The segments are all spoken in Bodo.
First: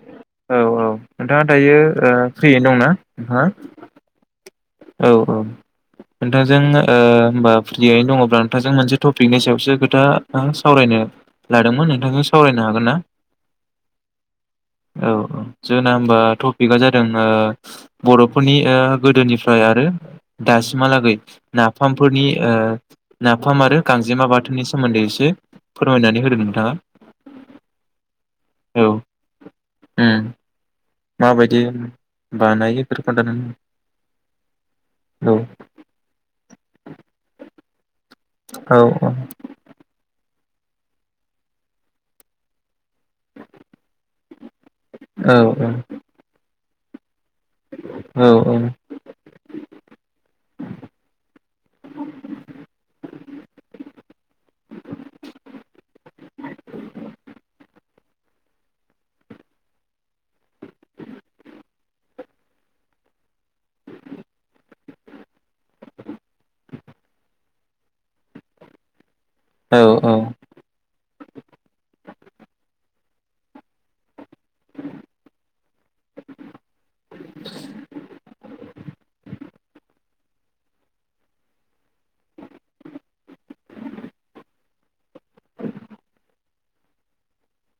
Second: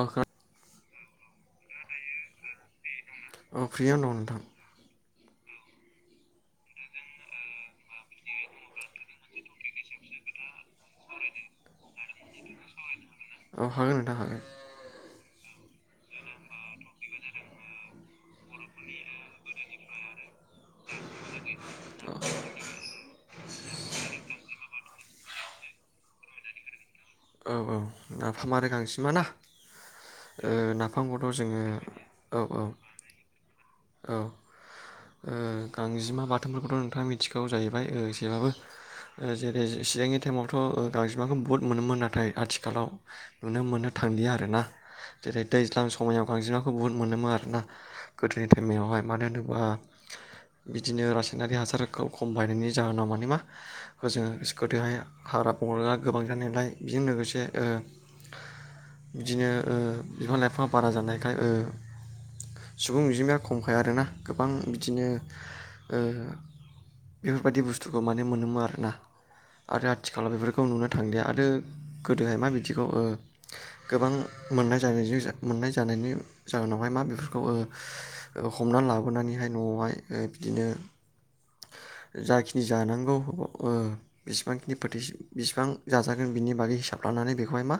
अखा औ औ नोंथाङा दायो फ्रियैनो दंना औ नोंथाङा? फ्रियावनो दं नोंथां औ औ नोंथांजों होमबा फ्रियैनो दङब्ला नोंथांजों मोनसे टपिकनि सायावसो खोथा सावरायनो लादोंमोन नोंथां सावरायनो हागोन ना? औ हागोन नोंथां हागोन। औ जों होमबा टपिकआ जादों ओ बर'फोरनि ओ गोदोनि फ्राय आरो दासिमहालागै नाफामफोरनि ओ नाफाम आरो गांजेमा बाथोननि सोमोन्दै एसे फोरमायनानै होदों नोंथाङा। औ औ नाफामा आरो औ गांजेमा ना उम ओ नाफाम नाफामखौथ' माबायदि जोङो औ औ बानायो बेफोरखौ खोन्थानानै औ औ ओ गांजेमा बाथोनफोरखौथ' नोंथाङा मिथिखागौ जाहैबाय। जबाबबो औ जेरै चिरांनि टाइमाव थ' गांजोबमाखौ बहुद मोनोमोन आरो ओमफ्राय आथिखालाव नुनो मोननो थांलिया आरोना औ जेरै दैज्लां समायाव गांजेमा बुहुद मोनोमोन ओ औ गोदोनि औ टाइमावहाय मानो होनोबा ओ बिदिनो रासायनारि हासारखौ खम बायनायनि जाहोनाव माने मा होजों सकुटियावहाय हाग्रा बंग्रा गोबां जानायलाय खनसे ओ बिदिनो ओ बिफां लाइफाङा बारा जानायखाय ओ सुबुं अनजिमाया खमखाय आरोना गोबां बिदिनो ओ [inaudible] बेफोरबायदि बुस्थुखौ माने मोनोमोन आरोना। औ आरो औ आथिखालाव बेफोरखौ नुनो थांलिया आरो गोदोहाय मा बिदिखौ ओ गोबां मोननाय जाहैबाय जे जो मोन्नाय जानायनि जों नुबाय मा बेफोरखौ ओ ओ हमनानै लाबोनानैहाय न'आवहाय ओ बिदिनो जाखिनि जानांगौ ओ बेसेबां खिनि फोथै बेसेबां जाजागोन बिनि बागै हिसाब लानानै बेखौहाय मा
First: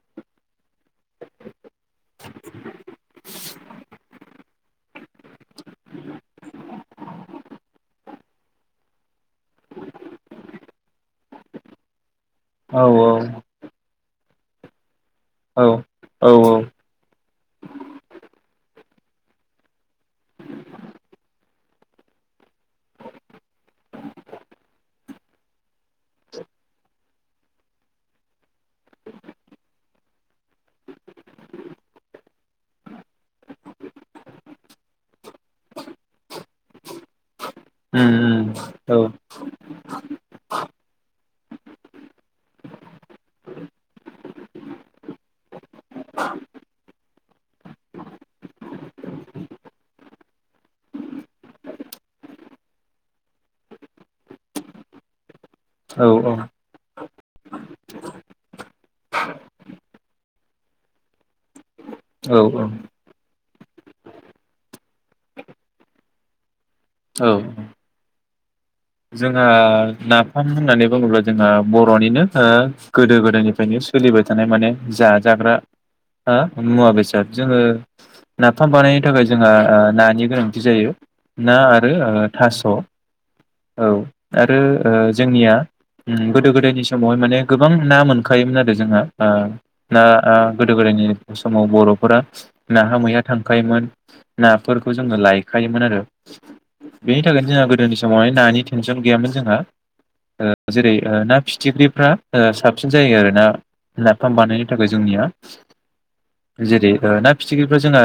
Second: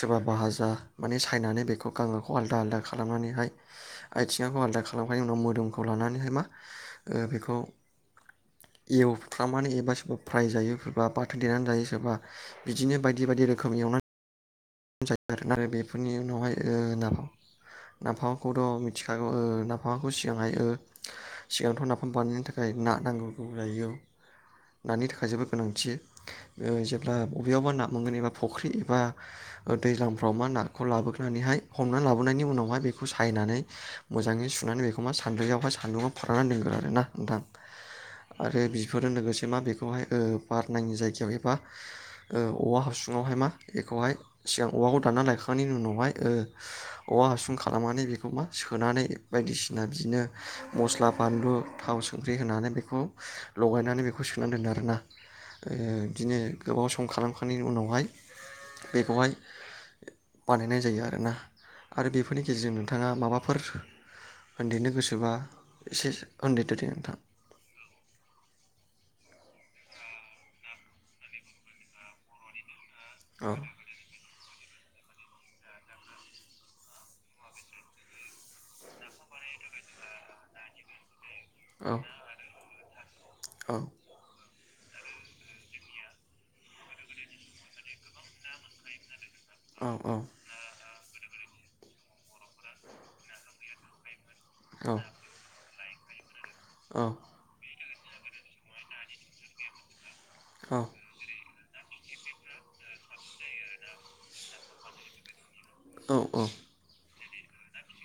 सोरबा भाजा माने सायनानै बेखौ गांगोखौ आलादा आलदा खालामनानैहाय आथिङाखौ आलदा खालामखांनायनि उनाव मोदोमखौ लानानैहाय मा ओ बेखौ एव फ्रामनानै एबा साव फ्राय जायो सोरबा बाथोन देनानै जायो सोरबा बिदिनो बायदि बायदि रोखोम एवना जायो आरो बेफोरनि उनावहा ओ नाफाम नाफामखौथ' मिथिखागौ ओ नाफामाखौ सिगांहाय ओ सिगांथ' नाफाम बानायनो थाखाय ना नांगौ जायो नानि थाखाय जोबोद गोनांथि ओ जेब्ला बबेयावबा ना मोनगोन एबा फुख्रि बा दैज्लांफ्राव मा नाखौ लाबोनानैहाय हमनानै लाबोनायनि उनावहाय बेखौ सायनानै मोजाङै सुनानै बेखौ मा सान्द्रैआवहाय सान्दुंङआव फोराननानै दोनगोन आरो ना नोंथां आरो बिफोरजों लोगोसे मा बेखौहाय ओ बार नाङि जायगायाव एबा ओ औवा हासुङावहाय मा बेखौहाय सिगां औवाखौ दानना लायखांनायनि उनावहाय ओ औवा हासुं खालामनानै बेखौ मा सोनानै बायदिसिना बिदिनो मस्ला बानलु थाव संख्रि होनानै बेखौ लगायनानै बेखौ सोनानै दोनो आरोना ओ औ बिदिनो गोबाव सम खालामखांनायनि उनावहाय बेखौहाय बानायनाय जायो आरोना आरो बेफोरनि गेजेरजों नोंथाङा माबाफोर होन्देरनो गोसोबा एसे होन्देरदो दे नोंथां औ जोंहा नाफाम होननानै बुङोब्ला जोंहा बर'निनो ओ गोदो औ गोदायनिफ्रायनो सोलिबाय थानाय माने जा-जाग्रा ओ मुवा बेसाद जोङो नाफाम बानायनो थाखाय जोंहा ओ नानि गोनांथि जायो ना औ आरो ओ थास' औ आ रो ओ जोंनिया ओम गोदो गोदायनि समावहाय माने गोबां ना मोनखायोमोन आरो जोंहा ओ औ ना ओ गोदो गोदायनि समाव बर'फोरा नाहा मैया थांखायोमोन औ नाफोरखौ जोङो लायखायोमोन आरो औ बेनि थाखायनो जोंहा गोदोनि समावहाय नानि टेनसन गैयामोन जोंहा ओ जेरै ना फि थिख्रिफ्रा ओ साबसिन जायो आरो ना नाफाम बानायनो थाखाय जोंनिया औ औ जेरै ओ ना फिथिख्रिफ्रा जोंहा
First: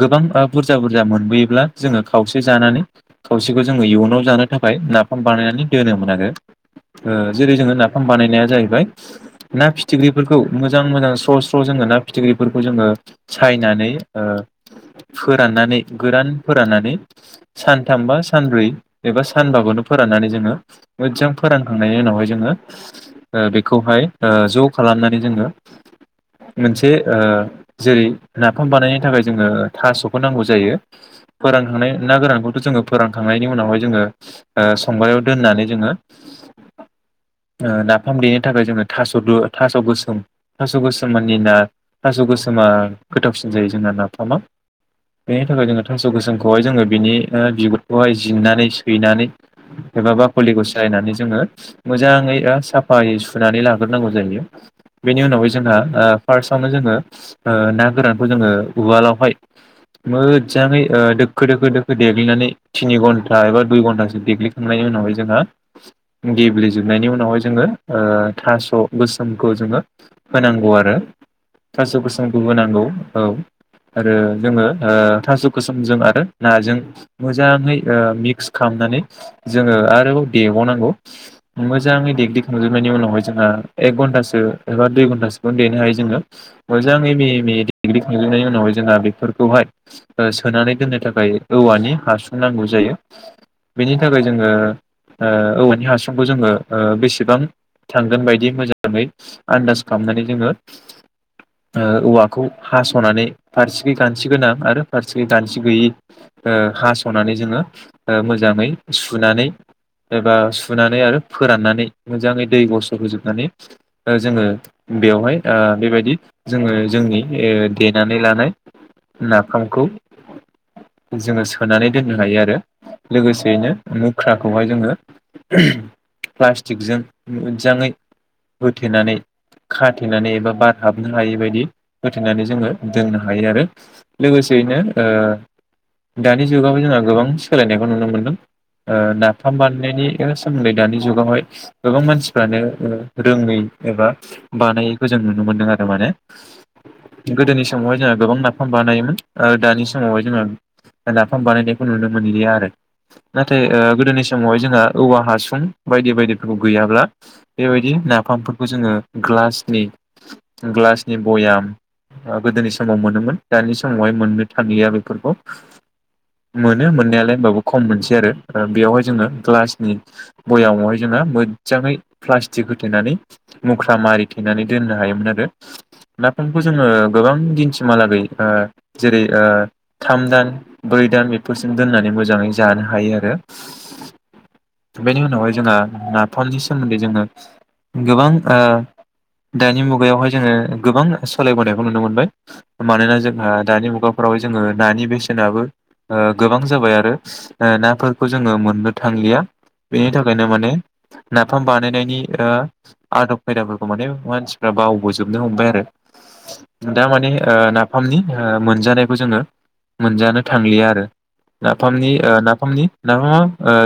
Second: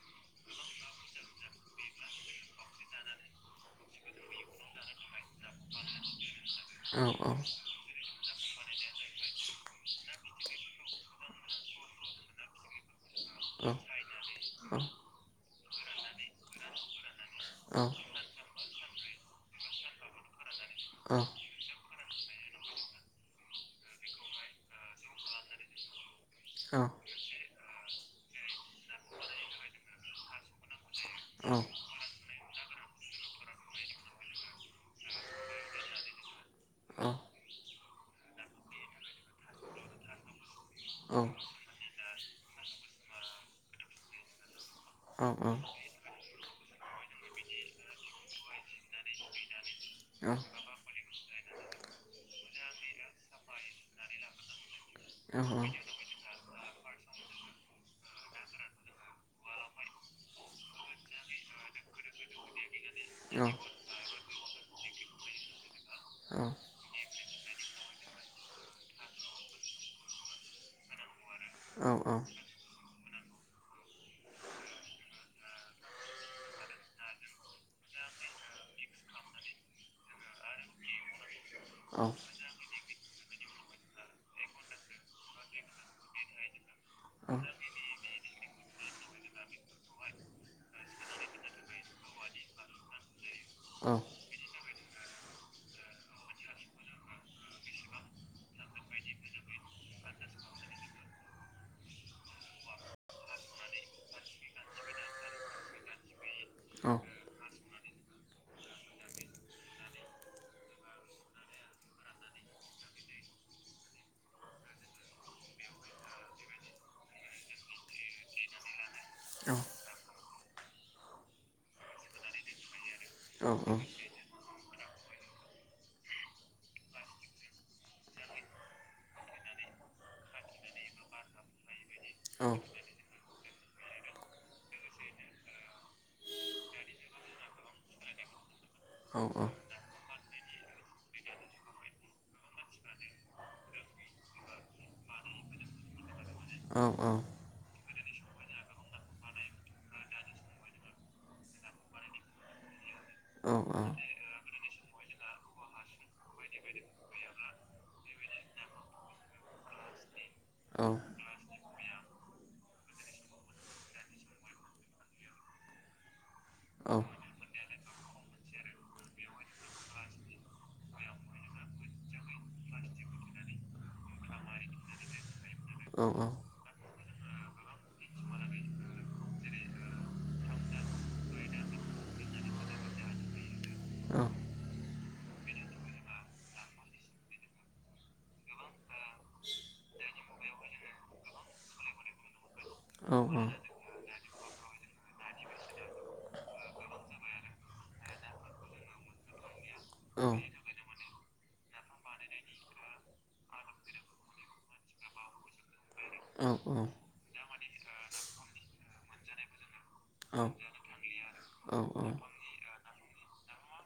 गोबां ओ बुरजा बुरजा मोनबोयोब्ला जोङो खावसे जानानै खावसेखौ जोङो इयुनाव जानो थाखाय नाफाम बानायनानै दोनोमोन आरो ओ जेरै औ जोङो नाफाम बानायनाया जाहैबाय ना फिथिख्रिफोरखौ मोजां मोजां स्र' स्र' जोङो ना फिथिख्रिफोरखौ जोङो औ सायनानै ओ फो राननानै गोरान फोराननानै सानथाम बा सानब्रै एबा सा सानबागखौनो फोराननानै जोङो। मोजां फोरानखां नायनि उनावहाय जोङो ओ बेखौहाय ओ ज' खालामनानै जोङो मोनसे ओ जेरै नाफाम बानायनो थाखाय जोङो थास'खौ नांगौ जायो। फोरानखांनाय ना गोरांखौ। जोङो फोरोंखांनायनि उनावहाय जोङो। ओ संग्रायाव दोननानै जोङो। ओ ना नाफाम देनो थाखाय जोङो थास' थास' गोसोम। थास' गोसोम मानिना थास' गोसोमा गोथावसिन जायो जोंना नाफामाव। बेनि थाखाय जोङो थांस' गोसोम। खौहाय जोङो बिनि ओ बिगुरखौहाय जिरनानै हैनानै एबा बाखलिखौ सायनानै जोङो मोजाङै साफायै सुनानै लाग्रोनांगौ जायो बेनि उनावहाय जोंहा ओ फार्स्टआवनो जोङो ओ ना गोरानखौ जोङो उवालावहाय मोजाङै ओ दोखो दोखो दोखो देग्लिनानै थिनि घन्टा एबा दुइ घन्टासो देग्लिखांनायनि उनावहाय जोंहा गेब्ले जोबनायनि उनावहाय जोङो ओ थास' गोसोमखौ जोङो होनांगौ आरो थास' गोसोमखौ होनांगौ औ आरो जोङो ओ थास' गोसोमजों आरो नाजों मोजाङै ओ मिक्स खामनानै जोङो आरोबाव देबावनांगौ मोजाङै देग्लि खांजोबनायनि उनावहाय जोंहा एक घन्टासो एबा दुइ घन्टासोखौ देनो हायो जोङो मोजाङै मिहि मिहि देग्लि खांजोबनायनि उनावहाय जोंहा बेफोरखौहाय सोनानै दोननो थाखाय औवानि हासुं नांगौ जायो। बेनि थाखाय जोङो ओ औवानि हासंखौ जोङो ओ बेसेबां थांगोन बायदि मोजाङै आन्दाज खालामनानै जोङो ओ औवाखौ हास'नानै फारसेखै गानसि गोनां आरो फारसेथिं गानसि गैयै ओ हास'नानै जोङो। ओ मोजाङै सुनानै एबा सुनानै आरो फोराननानै मोजाङै दै गसर होजोबनानै ओ जोङो बेवहाय ओ बेबायदि जोङो जोंनि ओ देनानै लानाय। नाफामखौ। जोङो सोनानै दोननो हायो आरो। लोगोसेयैनो मुख्राखौहाय जोङो। प्लास्टिकजों मोजाङै होथेनानै खाथेनानै एबा बारहाबनो हायै बायदि होथेनानै जोङो दोननो हायो आरो लोगोसेयैनो ओ दानि जुगाव जोंहा गोबां। सोलायनायखौ नुनो मोन्दों ओ नाफाम बानायनायनि सोमोन्दै दानि जुगावहाय गोबां मानसिफ्रानो रोङै एबा बानायैखौ जों नुनो मोन्दों आरो माने। औ औ। गोदोनि समावहाय जाहा गोबां नाफाम बानायोमोन ओ दानि समावहाय जोङो नाफाम बानायनायखौ नुनो मोनलिया आरो औ नाथाय ओ गोदोनि समावहाय जोंहा औवा हासुं बायदि बायदि। [unintelligible] गैयाब्ला बेबायदि नाफामफोर जोङो ग्लासनि ग्लासनि बयाम आं गोदोनि समाव मोनोमोन दानि समावहाय मोननो थांलिया बेफोरखौ। मोनो मोननायालाय होनबाबो खम मोनसै आरो ओ बेवहाय जोङो ग्लासनि बयामावहाय। जोंहा मोजाङै प्लास्टिक होथेनानै मुख्रा मारिथेनानै दोननो हायोमोन आरो। नाफामखौ जोङो गोबां दिन्सिमहालागै ओ जेरै ओ थाम दान ब्रै दान फोरजों दोननानै मोजाङै जानो हायो आरो बेनि उनावहाय जोंहा नाफामनि सोमोन्दै जोङो गोबां ओ दानि मुगायावहाय जोङो गोबां सोलायबोनायखौ नुनो मोनबाय मानोना जोंहा दानि मुगायाव [unintelligible] जोङो नानि बेसेनाबो ओ गोबां जाबाय आरो नाफोरखौ जोङो मोननो थांलिया बेनि थाखायनो माने नाफाम बानायनायनि आदब खायदाफोरखौ माने मानसिफ्रा बावबोजोबनो हमबाय आरो। उम उम। दा माने ओ नाफामनि मोनजानायखौ जोङो मोनजानो थांलिया आरो। नाफामनि ओ ना फामनि नाफामा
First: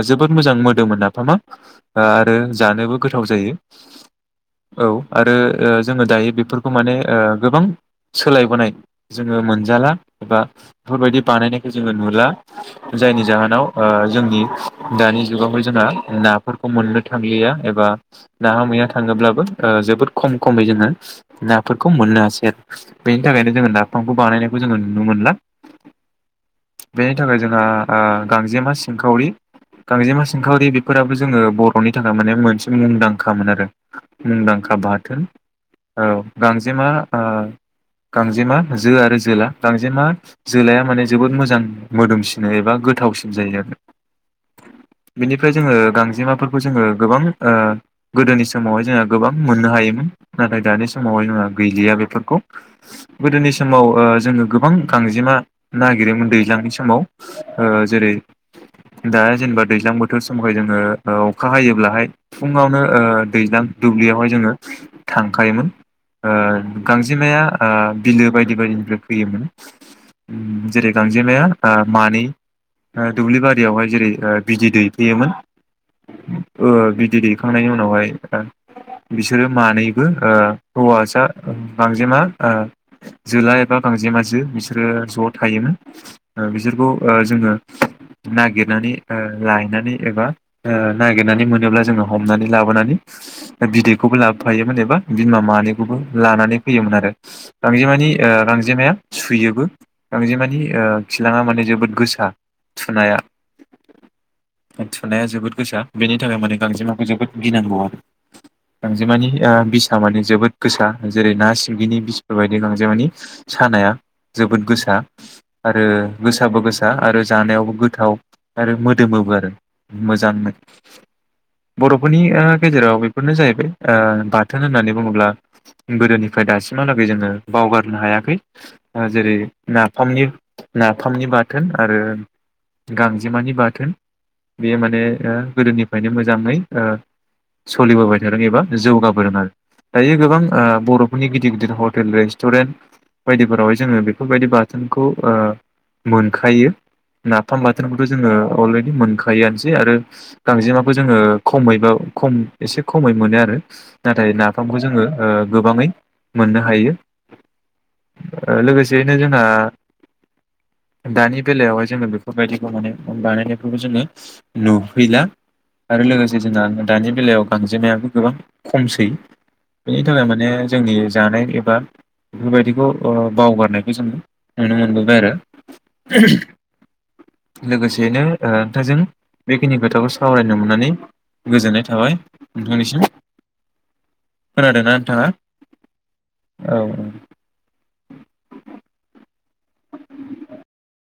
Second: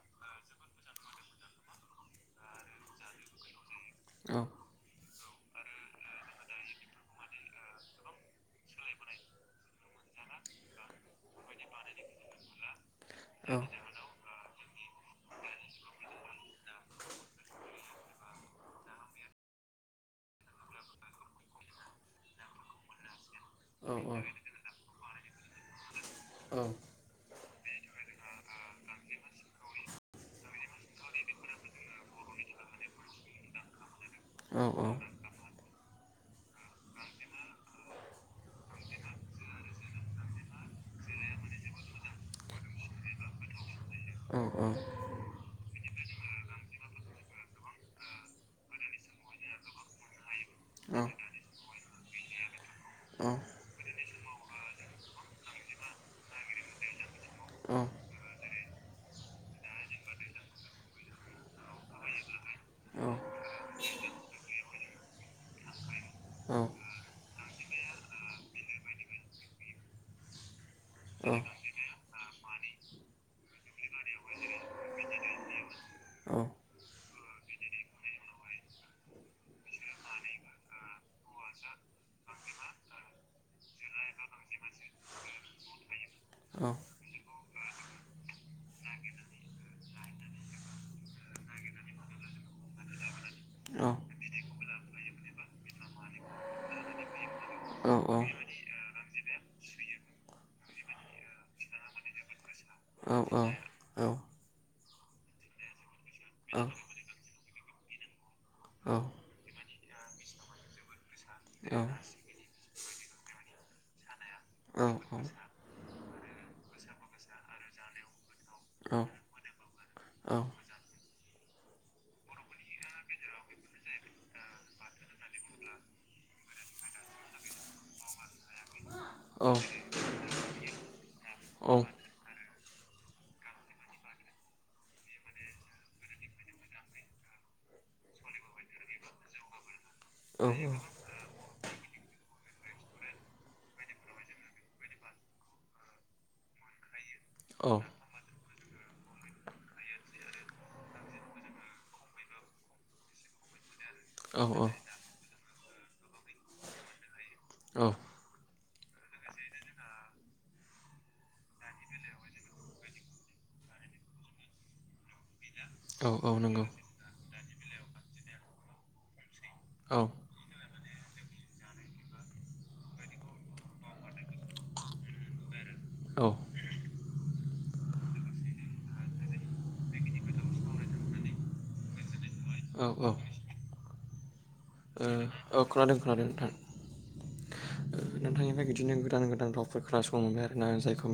जोबोद मोजां मोदोमो नाफामा। आरो जानोबो गोथाव जायो औ आरो जोङो दायो बेफोरखौ माने गोबां सोलायबोनाय जोङो मोनजाला एबा बेफोरबायदि बानायनायखौ जोङो नुला। जायनि जाहोनाव ओ जोंनि दानि जुगावहाय जोंहा नाफोरखौ मोननो थांलिया एबा ना हमैया थाङोब्लाबो जोबोद खम खमै जोङो नाफोरखौ मोननो हासै आरो बे नि थाखायनो जोङो नाफामखौ बानायनायखौ जोङो नुनो मोनला। बेनि थाखाय जोंहा ओ गांजेमा सिंखावरि गांजेमा सिंखावरि बेफोराबो जोङो बर'नि थाखाय माने मोनसे मुंदांखामोन आरो मुंदांखा बाथोन। गांजेमा ओ गांजेमा जो आरो जोला गांजेमा जोलाया माने जोबोद मोजां मोदोमसिनो एबा गोथावसिन जायो। आरो बेनिफ्राय जोङो गांजेमाफोरखौ जोङो गोबां ओ गोदोनि समावहाय जोङो गोबां मोननो हायोमोन। नाथाय दानि समावहाय गैलिया बेफोर गोदोनि समाव ओ जोङो गोबां गांजेमा नागिरोमोन दै ज्लांनि समाव जेरै दा जेनेबा दैज्लां बोथोर समाखाय जोङो अखा हायोब्लाहाय फुङावनो ओ दैज्लां दुब्लियावहाय जोङो थांखायोमोन। ओ गांजेमाया आ बिलो बायदि बायदिनिफ्राय फैयोमोन जेरै गांजेमाया मानै दुब्लि बारियावहाय जेरै बिदै दैफैयोमोन ओ बिदै दै खांनायनि उनावहाय बिसोरो मानैबो हौवसा गांजेमा जोला एबा गांजेमा जो बिसोरो ज' थायोमोन। [inaudible] बिसोरखौ ओ जोङो नागिरनानै लायनानै एबा नागिरनानै मोनोब्ला जोङो हमनानै लाबोनानै बिदैखौबो लाबोफायोमोन एबा बिमा मानैखौबो लानानै फैयोमोन आरो। गांजेमानि गांजेमाया सुयोबो गांजेमानि ओ खिलाङा माने जोबोद गोसा थुनाया औ औ औ। थुनाया जोबोद गोसा बेनि थाखाय माने गांजेमाखौ जोबोद गिनांगौ आरो गांजेमानि बिसाआ माने जोबोद गोसा जेरै ना सिंगिनि बिसफोरबायदि गांजेमानि सानाया जोबोद गोसा आरो गोसाबो गोसा आरो जानायावबो गोथाव आरो मोदोमोबो आरो मोजांनो। बर'फोरनि गेजेराव बेफोरनो जाहैबाय ओ बाथोन होननानै बुङोब्ला गोदोनिफ्राय दासिमहालागै जोङो बावगारनो हायाखै। ओ जेरै नाफामनि नाफामनि बाथोन आरो गांजेमानि बाथोन बेयो माने गोदोनिफ्रायनो मोजाङै सोलिबोबाय थादों एबा जौगाबोदों आरो। दायो ओ गोबां बर'फोरनि गिदिर गिदिर हर हटेल रेस्टुरेन्ट बायदिफोरावहाय जोङो बेफोरबायदि बाथोनखौ ओ मोनखायो। नाफाम बाथोनखौथ' जोङो अलरेडि मोनखायोआनोसै आरो गांजेमाबो जोङो खमैब खम एसे खमै मोनो आरो नाथाय नाफामखौ जोङो। गोबाङै मोननो हायो लोगोसेयैनो जोंहा दानि बेलायावहाय जोङो बेफोरबायदिखौ माने बानायनायफोरखौ जोङो नुहैला आरो लोगोसे जोंना नंगौ दानि बेलायाव गांजेमायाबो गोबां खमसै औ बेनि थाखाय माने जोंनि जानाय एबा बेफोरबायदिखौ बावगारनायखौ जोङो नुनो मोनबोबाय आरो औ लोगोसेयैनो नोंथांजों बेखिनि खोथाखौ सावरायनो मोननानै गोजोननाय थाबाय नोंथांनिसिम औ औ खोनादों ना ओ नोंथाङा? औ खोनादों खोनादों नोंथां। औ औ फ्राय बिदिनो गोदान गोदान खोनासं मोनबाय आरोना आं जायखौ